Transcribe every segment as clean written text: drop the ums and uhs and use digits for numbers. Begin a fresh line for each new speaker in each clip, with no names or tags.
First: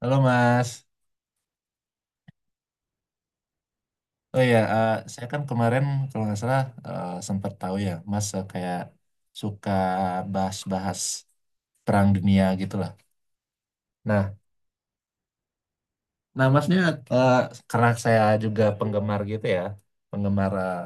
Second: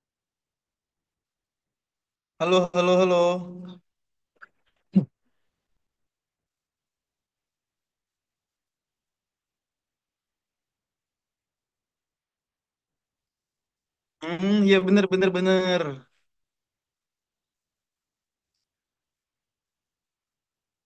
Halo Mas,
Halo, halo, halo.
oh ya, saya kan kemarin kalau nggak salah sempat tahu ya, Mas kayak suka bahas-bahas perang dunia gitulah. Nah,
Hmm, ya bener, bener, bener.
nah, Masnya eh, karena saya juga penggemar gitu ya, penggemar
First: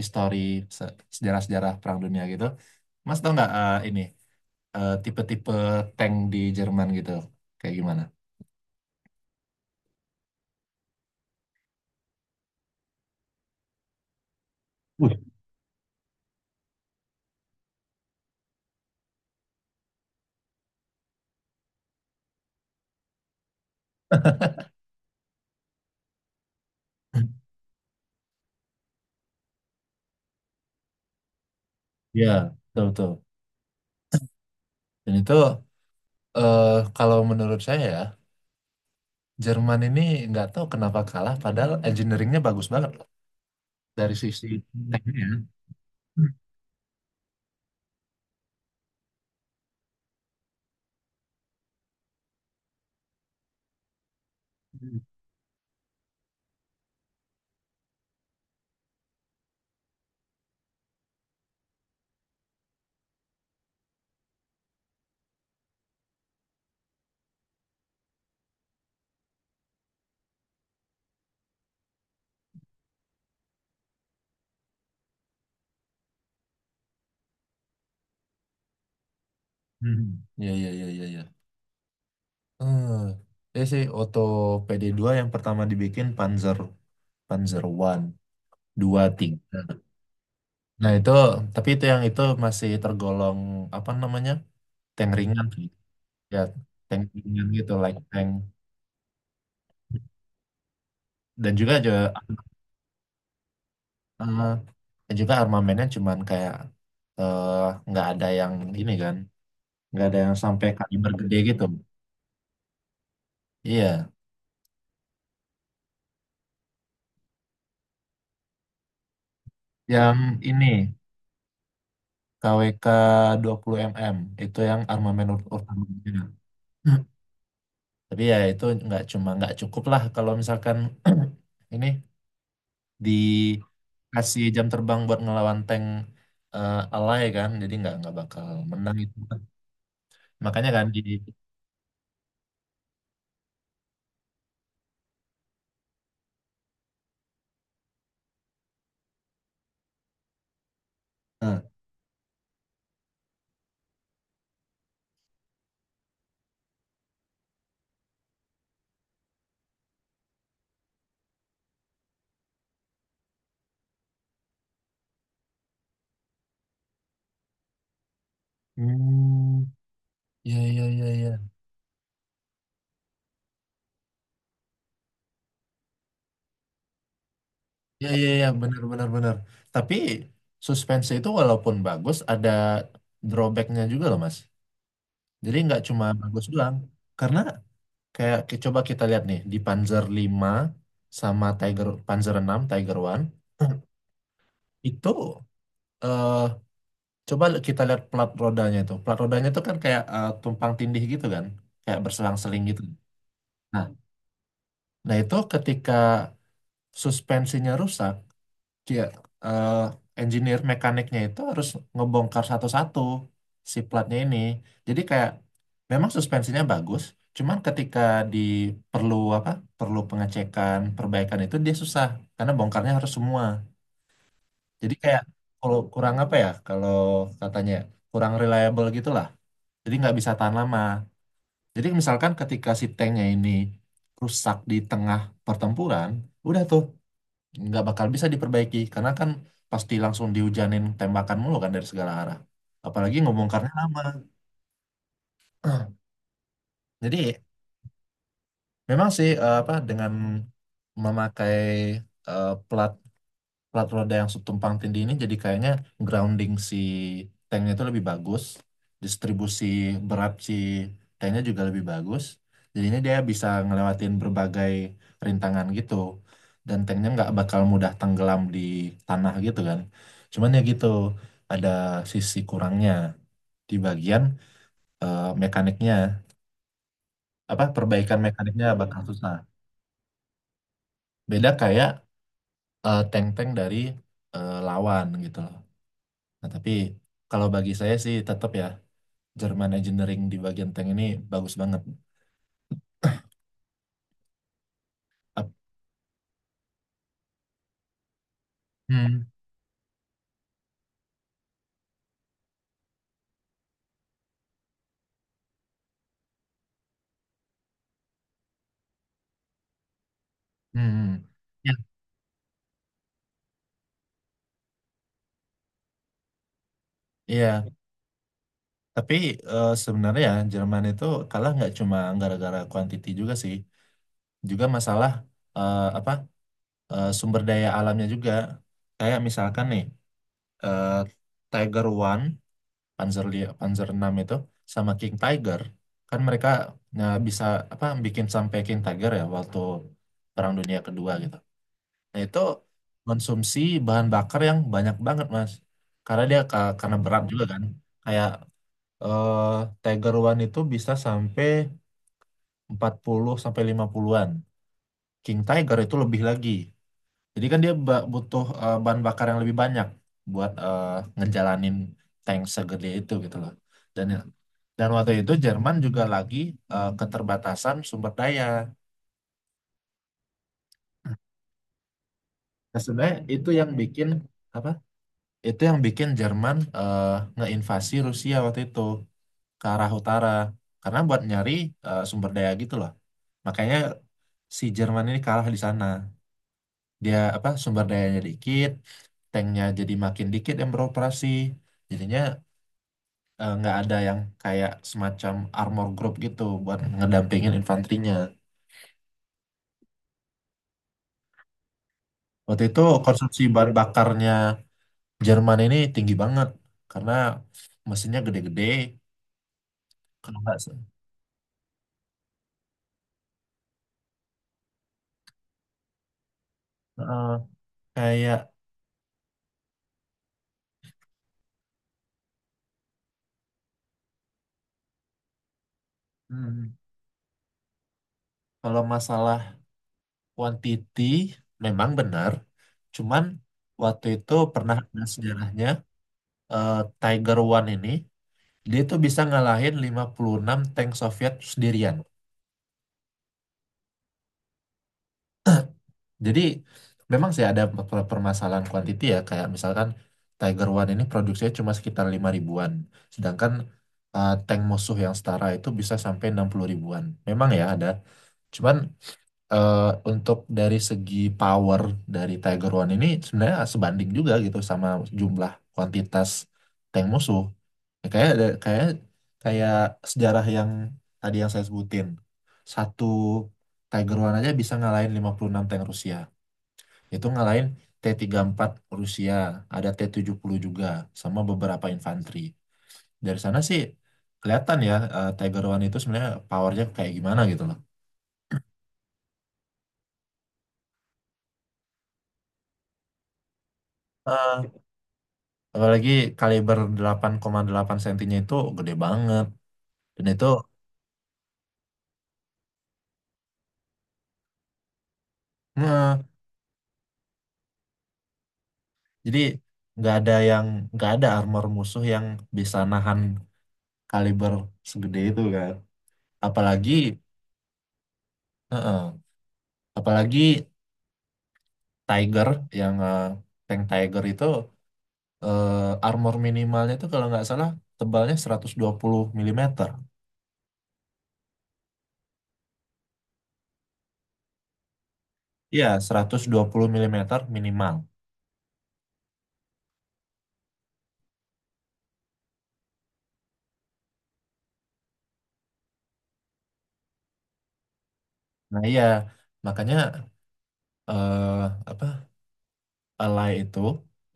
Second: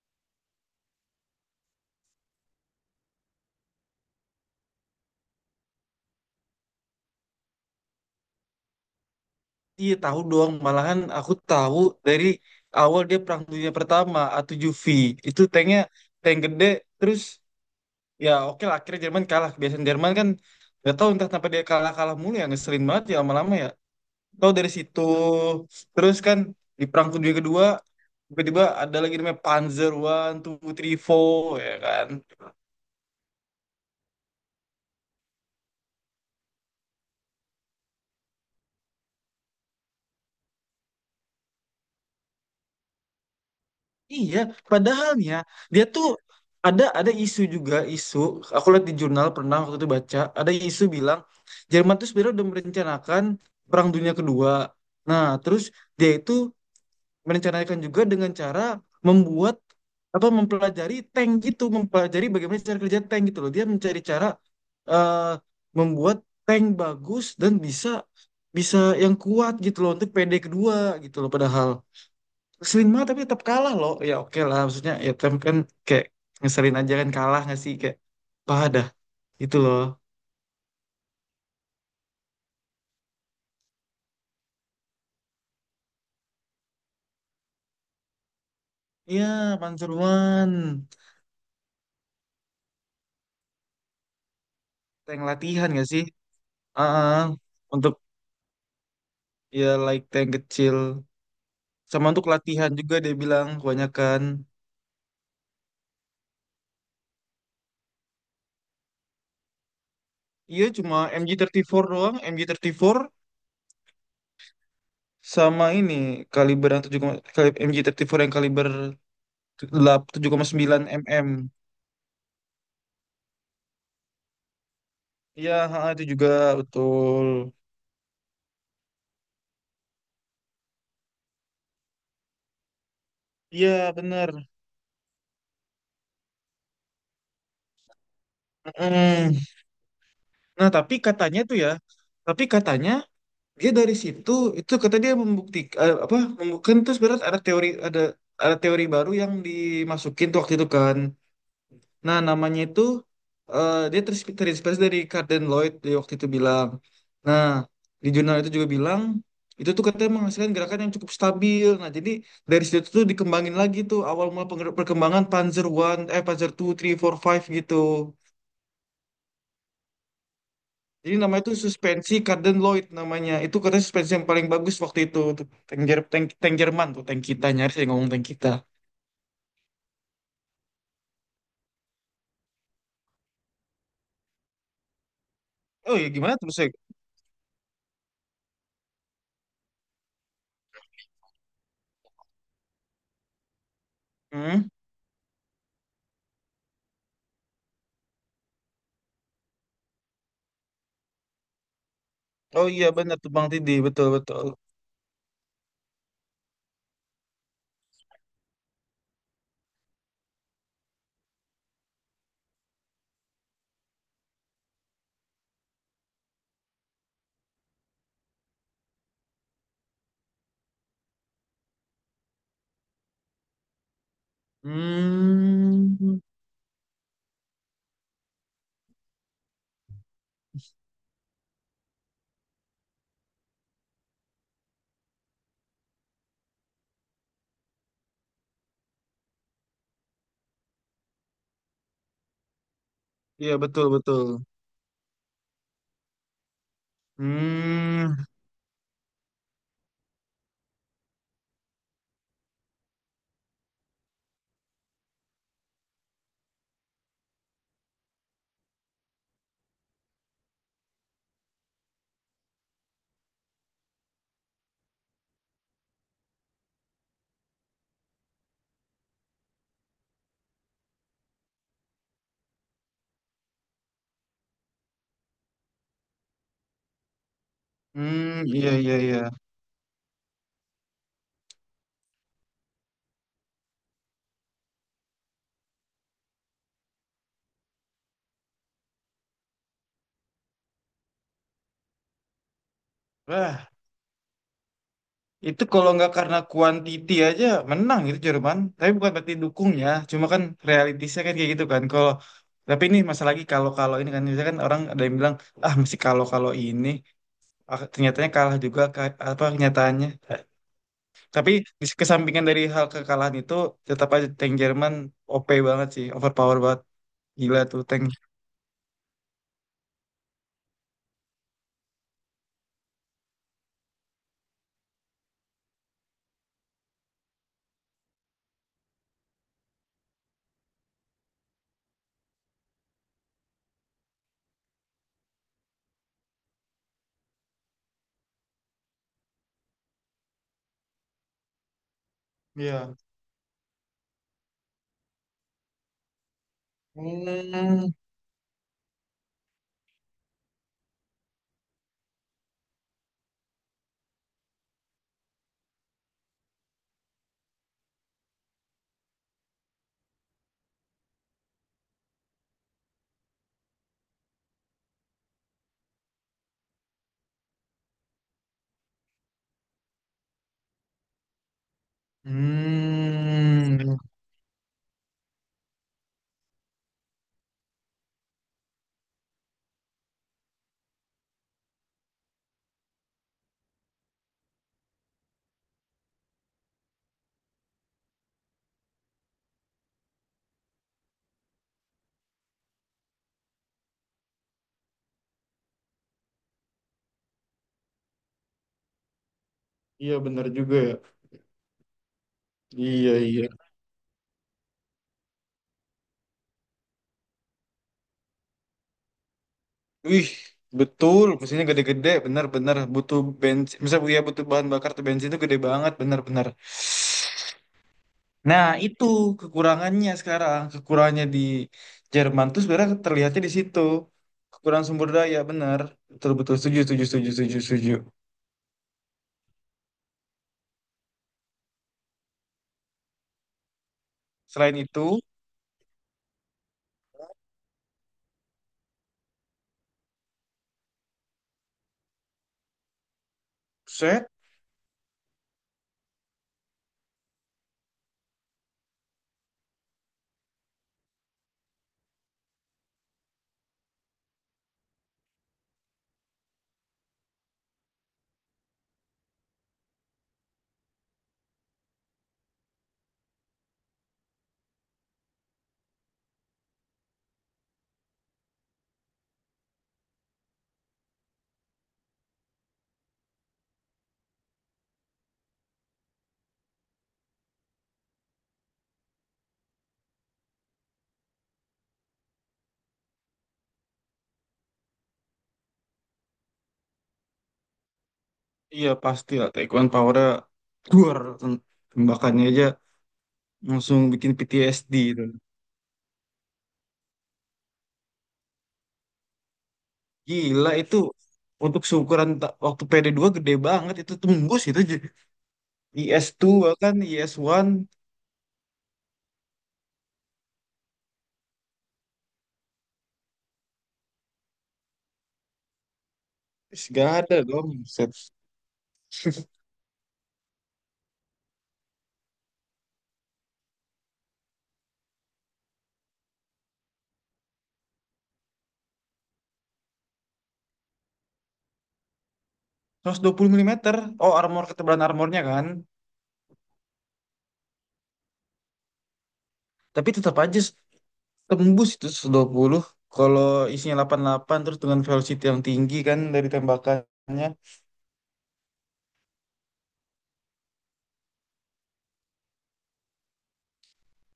histori sejarah-sejarah perang dunia gitu. Mas tahu nggak ini tipe-tipe tank di Jerman gitu, kayak gimana?
Iya tahu dong, malahan aku tahu dari awal dia Perang Dunia Pertama, A7V.
Wih.
Itu tanknya tank gede, terus ya oke lah akhirnya Jerman kalah. Kebiasaan Jerman kan gak tahu entah kenapa dia kalah-kalah mulu ya, ngeselin banget ya lama-lama ya. Tahu dari situ, terus kan di Perang Dunia Kedua, tiba-tiba ada lagi namanya Panzer One, Two, Three, Four, ya kan.
Ya, betul betul. Dan itu eh, kalau menurut saya ya, Jerman ini nggak tahu kenapa kalah, padahal engineeringnya bagus banget loh dari
Iya,
sisi teknik ya.
padahalnya dia tuh
Hmm.
ada isu juga isu. Aku lihat di jurnal pernah waktu itu baca ada isu bilang Jerman tuh sebenarnya udah merencanakan Perang Dunia Kedua. Nah, terus dia itu merencanakan juga dengan cara membuat apa mempelajari tank gitu, mempelajari bagaimana cara kerja tank gitu loh. Dia mencari cara eh, membuat tank bagus dan bisa bisa yang kuat gitu loh untuk PD kedua gitu loh padahal. Sering banget tapi tetap kalah loh. Ya oke lah maksudnya ya tapi kan kayak ngeselin aja kan kalah nggak sih kayak padah itu loh.
Hmm. Iya, iya, iya, iya, iya. Hmm. Ini sih Otto PD2 yang pertama dibikin Panzer Panzer One, dua,
Iya
tiga.
Panseruan
Nah itu, tapi itu yang itu masih tergolong apa namanya tank
tank
ringan sih,
latihan nggak sih?
ya tank
Ah,
ringan gitu,
untuk
like tank.
ya like tank kecil
Dan juga
sama
juga,
untuk latihan juga dia bilang kebanyakan.
eh, dan juga armamennya cuman kayak eh, nggak ada yang ini kan. Nggak ada yang
Iya
sampai
cuma
kaliber
mg
gede gitu.
empat doang mg empat
Iya,
sama ini kaliber yang 7, mg empat yang kaliber
yang
tujuh koma
ini
sembilan mm.
KWK puluh mm itu yang armamen
Iya ha,
utama.
itu juga betul.
Tapi ya itu nggak cuma nggak cukup lah kalau misalkan ini
Iya bener.
dikasih jam terbang buat ngelawan tank alay kan, jadi nggak bakal menang itu.
Mm. Nah,
Makanya kan
tapi
di.
katanya tuh ya, tapi katanya dia dari situ itu kata dia membuktikan apa membuktikan terus berat ada teori ada teori baru yang dimasukin tuh waktu itu kan.
Eh.
Nah, namanya itu dia terinspirasi dari Carden Lloyd dia waktu itu bilang. Nah, di jurnal itu juga bilang itu tuh katanya menghasilkan gerakan yang cukup stabil. Nah, jadi dari situ tuh dikembangin lagi tuh awal mula perkembangan Panzer One eh Panzer Two, Three, Four, Five gitu.
Hmm, ya ya ya
Jadi namanya
ya.
itu suspensi Carden Lloyd namanya. Itu katanya suspensi yang paling bagus waktu itu. Tuh, tank, tank Jerman tuh, tank kita. Nyaris saya
Ya
ngomong tank
ya ya,
kita.
benar benar benar. Tapi suspense itu walaupun bagus ada drawbacknya juga loh, Mas. Jadi nggak
Oh
cuma
iya gimana
bagus
tuh saya?
doang. Karena kayak coba kita lihat nih di Panzer lima sama Tiger, Panzer enam Tiger one,
Hmm?
itu eh coba kita lihat plat rodanya itu. Plat rodanya itu kan kayak tumpang tindih gitu kan, kayak berselang-seling
Oh
gitu.
iya benar tuh Bang Tidi
Nah,
betul betul.
nah, itu ketika suspensinya rusak, iya, eh, engineer mekaniknya itu harus ngebongkar satu-satu si platnya ini. Jadi kayak memang suspensinya bagus, cuman ketika di perlu apa? Perlu pengecekan, perbaikan itu dia susah karena bongkarnya harus semua. Jadi kayak kalau kurang
Hmm.
apa ya? Kalau katanya kurang reliable gitulah. Jadi nggak bisa tahan lama. Jadi misalkan ketika si tanknya ini rusak di tengah pertempuran, udah tuh nggak bakal bisa diperbaiki karena kan pasti langsung dihujanin tembakan mulu kan dari segala arah, apalagi
Iya
ngebongkarnya
betul
lama.
betul.
Jadi
Hmm.
memang sih, apa, dengan memakai plat plat roda yang subtumpang tindih ini jadi kayaknya grounding si tanknya itu lebih bagus, distribusi berat si tanknya juga lebih bagus, jadinya dia bisa ngelewatin berbagai rintangan gitu, dan tanknya nggak bakal mudah tenggelam di tanah gitu kan. Cuman ya gitu, ada sisi kurangnya di bagian mekaniknya, apa perbaikan
Hmm,
mekaniknya
iya iya
bakal
iya.
susah. Beda kayak tank-tank dari lawan gitu. Nah, tapi kalau bagi saya sih tetap ya, German Engineering di bagian tank ini bagus banget.
Wah,
Ap-
itu kalau nggak karena quantity aja menang itu Jerman. Tapi bukan
Hmm.
berarti dukungnya, cuma kan realitasnya kan kayak gitu kan. Kalau tapi ini masalah lagi kalau kalau ini kan misalkan orang ada yang bilang ah mesti kalau kalau ini, ah, ternyatanya kalah juga ka- apa kenyataannya.
Hmm.
Tapi
Ya.
di kesampingan dari hal kekalahan itu tetap aja tank Jerman OP banget sih, overpower banget. Gila
Iya,
tuh tank.
tapi sebenarnya ya Jerman itu kalah nggak cuma gara-gara quantity juga sih, juga masalah apa sumber daya alamnya juga. Kayak misalkan nih eh, Tiger One, Panzer Panzer enam itu sama King Tiger, kan mereka nah, bisa apa bikin sampai King Tiger ya waktu Perang Dunia Kedua gitu. Nah, itu
Iya.
konsumsi bahan bakar yang banyak banget, Mas. Karena dia karena berat juga kan.
Hmm.
Kayak eh, Tiger One itu bisa sampai 40 sampai 50-an. King Tiger itu lebih lagi. Jadi kan dia butuh bahan bakar yang lebih banyak buat ngejalanin tank segede itu gitu loh. Dan dan waktu itu Jerman juga lagi keterbatasan sumber daya. Nah, sebenarnya itu yang
Hmm.
bikin apa, itu yang bikin Jerman ngeinvasi Rusia waktu itu ke arah utara karena buat nyari sumber daya gitu loh. Makanya si Jerman ini kalah di sana, dia apa sumber dayanya dikit, tanknya jadi makin dikit yang beroperasi, jadinya nggak ada yang kayak semacam armor group gitu buat ngedampingin infanterinya.
Iya benar juga ya.
Waktu itu
Iya,
konsumsi
iya.
bahan bakarnya Jerman ini tinggi banget karena mesinnya gede-gede,
Wih,
kalau nggak
betul. Mesinnya gede-gede, benar-benar butuh bensin. Misalnya ya butuh bahan bakar tuh bensin itu gede banget, benar-benar.
eh, kayak.
Nah, itu kekurangannya sekarang. Kekurangannya di Jerman tuh sebenarnya terlihatnya di situ. Kekurangan sumber daya, benar. Betul-betul
Hmm,
setuju, setuju, setuju, setuju, setuju.
kalau masalah quantity memang benar, cuman waktu itu
Selain
pernah
itu,
ada sejarahnya, eh, Tiger One ini dia tuh bisa ngalahin 56 tank Soviet sendirian.
set,
Jadi memang sih ada permasalahan quantity ya, kayak misalkan Tiger One ini produksinya cuma sekitar 5 ribuan, sedangkan tank musuh yang setara itu bisa sampai 60 ribuan. Memang ya ada. Cuman eh, untuk dari segi power dari Tiger One ini sebenarnya sebanding juga gitu sama jumlah kuantitas tank musuh. Ya, kayak kayak kayak sejarah yang tadi yang saya sebutin. Satu Tiger One aja bisa ngalahin 56 tank Rusia. Itu ngalahin T-34 Rusia, ada T-70 juga sama beberapa infanteri. Dari sana sih kelihatan ya, Tiger One itu sebenarnya powernya kayak gimana gitu
iya pasti lah. Taekwondo powernya, duar, tembakannya aja langsung bikin
loh.
PTSD itu.
Apalagi kaliber 8,8 sentinya itu gede banget. Dan itu,
Gila itu untuk seukuran waktu PD dua gede banget itu tembus itu
nah,
IS2 bahkan IS1,
jadi nggak ada yang, nggak ada armor musuh yang bisa nahan kaliber segede itu kan. Apalagi,
Gak ada dong set.
heeh, apalagi Tiger yang tank Tiger itu eh, armor minimalnya itu kalau nggak salah tebalnya 120 mm.
120 mm, oh armor, ketebalan armornya kan
Iya, 120 mm minimal.
tapi tetap aja tembus itu 120 kalau isinya 88 terus dengan velocity yang tinggi kan dari tembakannya.
Nah iya, makanya eh, apa, Alay itu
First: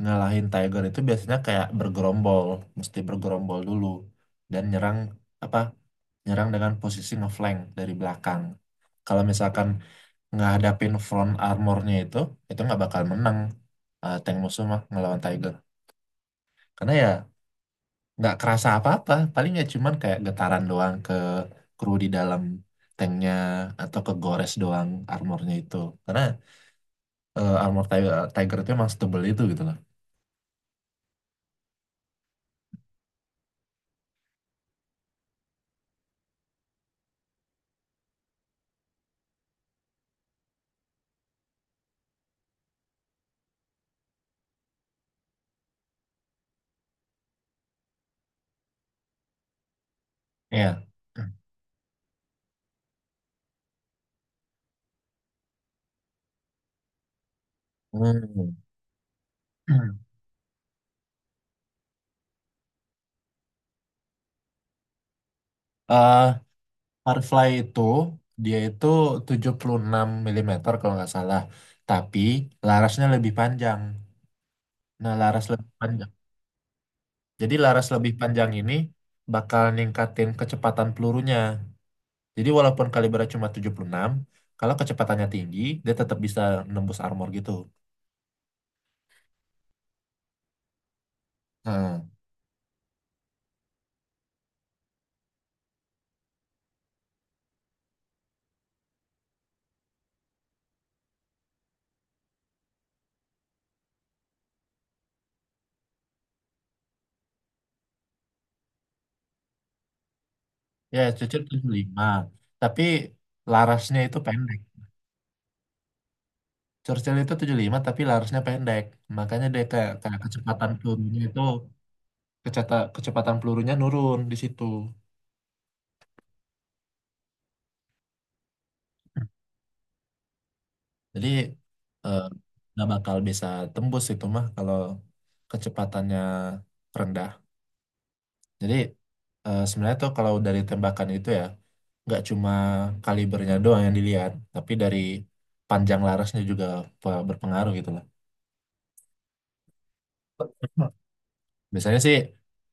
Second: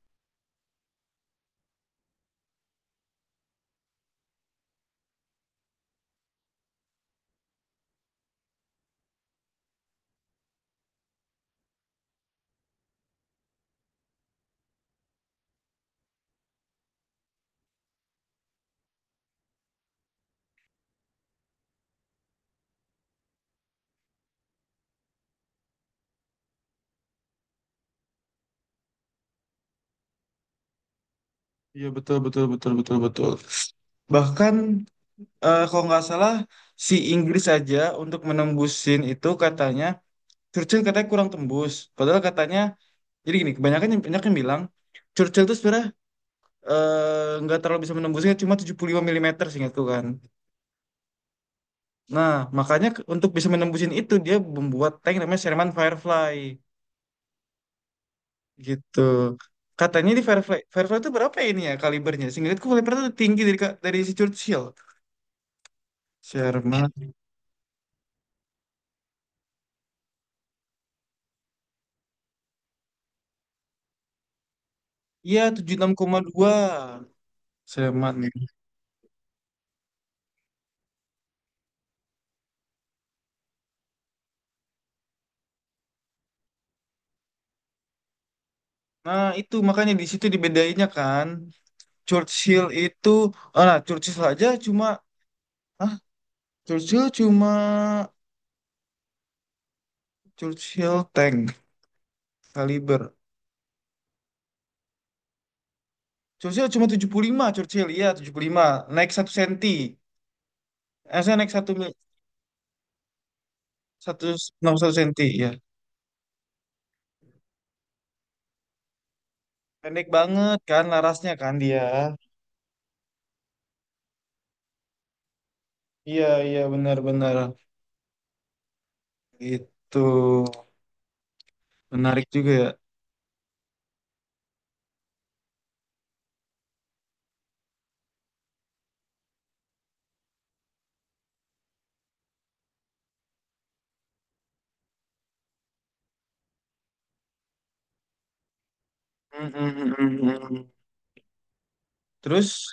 ngalahin Tiger itu biasanya kayak bergerombol, mesti bergerombol dulu dan nyerang apa? Nyerang dengan posisi ngeflank dari belakang. Kalau misalkan ngadapin front armornya itu nggak bakal menang, tank musuh mah ngelawan Tiger. Karena ya nggak kerasa apa-apa, paling ya cuman kayak getaran doang ke kru di dalam tanknya atau ke gores doang armornya itu. Karena armor Tiger, itu emang setebel itu gitu loh.
Iya betul betul betul betul betul bahkan kalau nggak salah si Inggris aja untuk menembusin itu katanya Churchill katanya kurang tembus. Padahal katanya, jadi gini, banyak yang bilang, Churchill itu sebenarnya nggak terlalu bisa menembusnya, cuma 75 mm seingatku kan.
Iya.
Nah, makanya untuk bisa menembusin itu, dia membuat tank namanya Sherman Firefly,
Hmm.
gitu. Katanya di Firefly itu berapa ya ini ya kalibernya? Seingatku Firefly itu tinggi dari, dari si Churchill.
Eh,
Sherman,
Firefly itu dia itu 76 mm kalau nggak salah. Tapi larasnya lebih panjang. Nah,
iya
laras lebih
tujuh puluh enam
panjang.
koma dua.
Jadi laras lebih
Sherman. Iya.
panjang ini bakal ningkatin kecepatan pelurunya. Jadi walaupun kalibernya cuma 76, kalau kecepatannya tinggi, dia tetap bisa nembus armor gitu.
Nah, itu makanya di situ dibedainnya kan.
Nah,
Churchill itu, ah, nah, Churchill aja cuma, ah, Churchill cuma Churchill tank kaliber. Churchill cuma 75 Churchill, iya 75 naik satu senti.
ya,
Eh, saya
cocok
naik
tujuh
satu
puluh lima. Tapi larasnya itu
satu
pendek.
61 senti, ya.
Churchill itu 75 tapi larasnya pendek. Makanya dia kayak,
Pendek banget
kecepatan
kan
pelurunya
larasnya
itu
kan dia.
kecepatan pelurunya nurun di situ.
Iya, iya benar-benar. Itu
Jadi eh,
menarik juga ya.
nggak bakal bisa tembus itu mah kalau kecepatannya rendah. Jadi sebenarnya tuh kalau dari tembakan itu ya nggak cuma kalibernya doang yang dilihat, tapi dari panjang larasnya juga berpengaruh gitu lah.
Mm, mm, mm, mm, mm.
Biasanya sih
Terus,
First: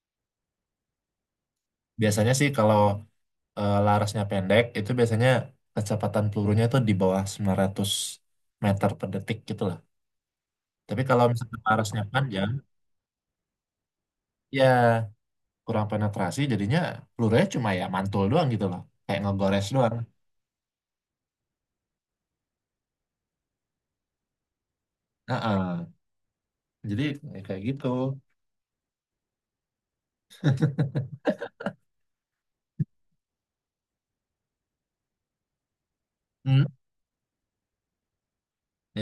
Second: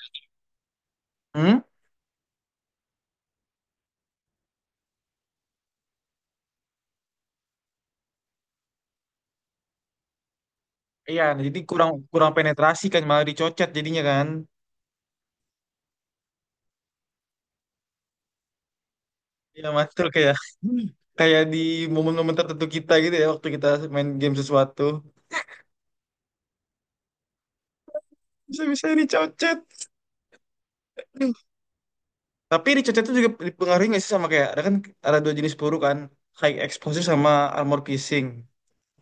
hmm?
biasanya sih kalau larasnya pendek itu biasanya kecepatan pelurunya tuh di bawah 900 meter per detik gitu lah. Tapi
Iya,
kalau misalnya
jadi kurang
larasnya
kurang
panjang,
penetrasi kan malah dicocet jadinya kan.
ya kurang penetrasi jadinya pelurunya cuma ya mantul doang gitu loh. Kayak ngegores
Iya mas
doang.
tuh kayak kayak di momen-momen tertentu kita gitu ya waktu kita main game sesuatu
Heeh. Jadi ya kayak gitu.
bisa-bisa ini cocet. Tapi di cocet itu juga dipengaruhi nggak sih sama kayak ada kan ada dua jenis peluru kan high
Hmm,
explosive sama armor piercing.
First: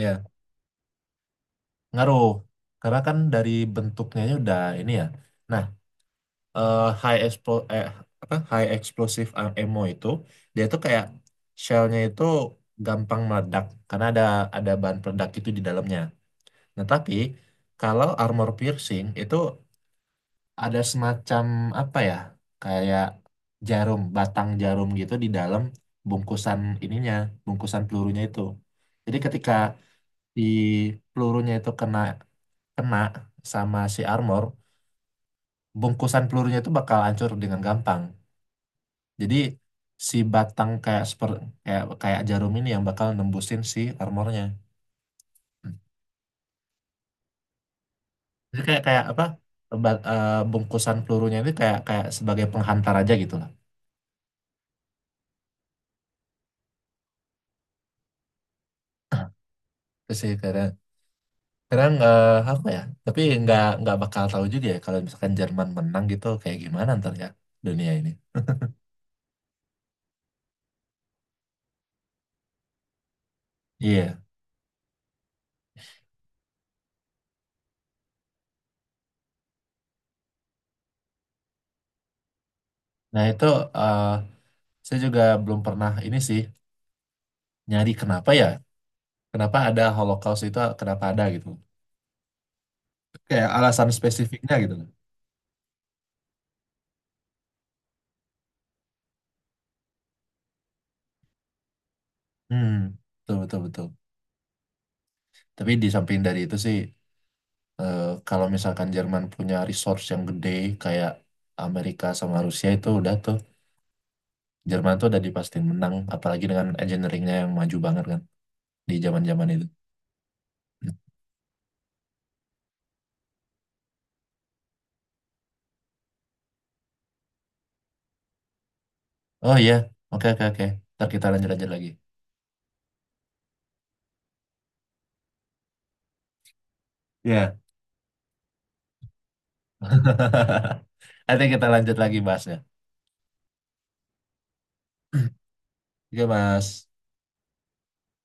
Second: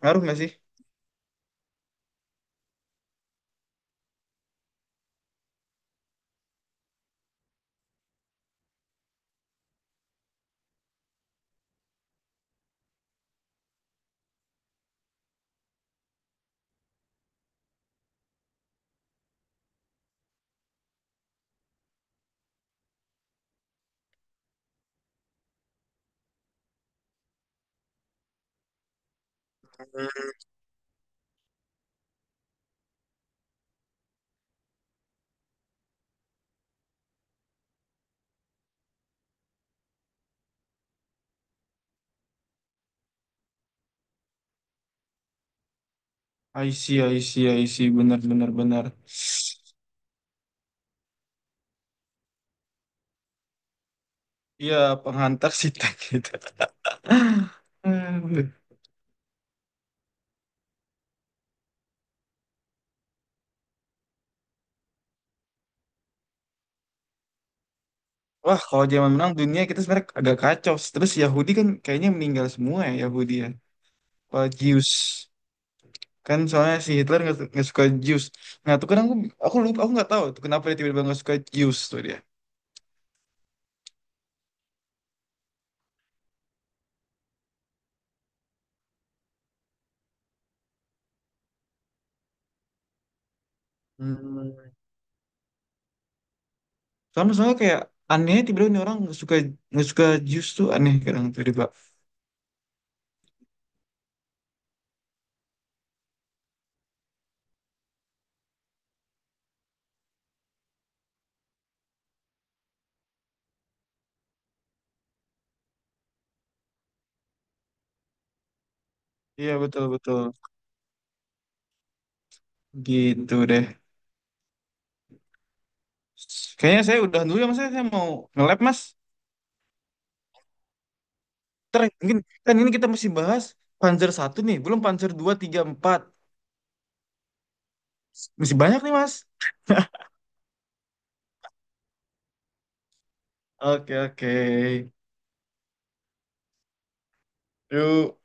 Ngaruh nggak sih?
ngaruh. Karena kan dari bentuknya aja udah ini ya. Nah, eh, high expo eh, apa high explosive ammo itu dia tuh kayak shellnya itu gampang meledak karena ada bahan peledak itu di dalamnya. Nah tapi kalau armor piercing itu ada semacam apa ya, kayak jarum batang jarum gitu di dalam bungkusan ininya bungkusan pelurunya itu. Jadi ketika di pelurunya itu kena kena sama si armor, bungkusan pelurunya itu bakal hancur dengan gampang. Jadi si batang kayak kayak kayak jarum ini yang bakal nembusin si armornya. Hmm.
I see, I see, I see. Benar, benar,
Jadi kayak
benar.
kayak apa? Bungkusan pelurunya ini kayak kayak sebagai penghantar aja gitu lah.
Iya, penghantar sih tank gitu. Hmm.
Terus sih kadang kadang apa ya? Tapi nggak bakal tahu juga ya kalau misalkan Jerman menang gitu kayak gimana ntar ya dunia ini.
Wah, kalau zaman menang dunia kita sebenarnya agak kacau. Terus Yahudi kan kayaknya meninggal semua ya Yahudi ya.
Iya.
Apa Zeus. Kan soalnya si Hitler nggak suka Jews. Nah tuh kadang aku lupa aku nggak tahu tuh kenapa dia tiba-tiba nggak suka Jews tuh dia.
Nah itu eh, saya juga belum pernah ini sih nyari kenapa ya? Kenapa ada Holocaust itu, kenapa ada gitu? Kayak alasan
Hmm,
spesifiknya gitu.
sama soalnya kayak aneh ya tiba-tiba ini orang nggak suka Jews tuh aneh kadang tiba-tiba.
Hmm, betul betul betul. Tapi di samping dari itu sih, eh, kalau misalkan Jerman punya resource yang gede kayak Amerika sama Rusia itu udah tuh, Jerman tuh udah dipastikan menang, apalagi dengan engineeringnya yang maju banget kan di zaman-zaman
Iya
itu.
betul betul gitu deh kayaknya saya udah dulu ya mas saya mau nge-lab mas.
Oh iya, oke oke oke. Ntar kita lanjut-lanjut
Ntar
lagi.
mungkin kan ini kita masih bahas Panzer satu nih belum Panzer dua tiga empat
Iya.
masih banyak nih mas.
Nanti kita lanjut lagi bahasnya.
Oke oke.
Oke Mas.
Yuk.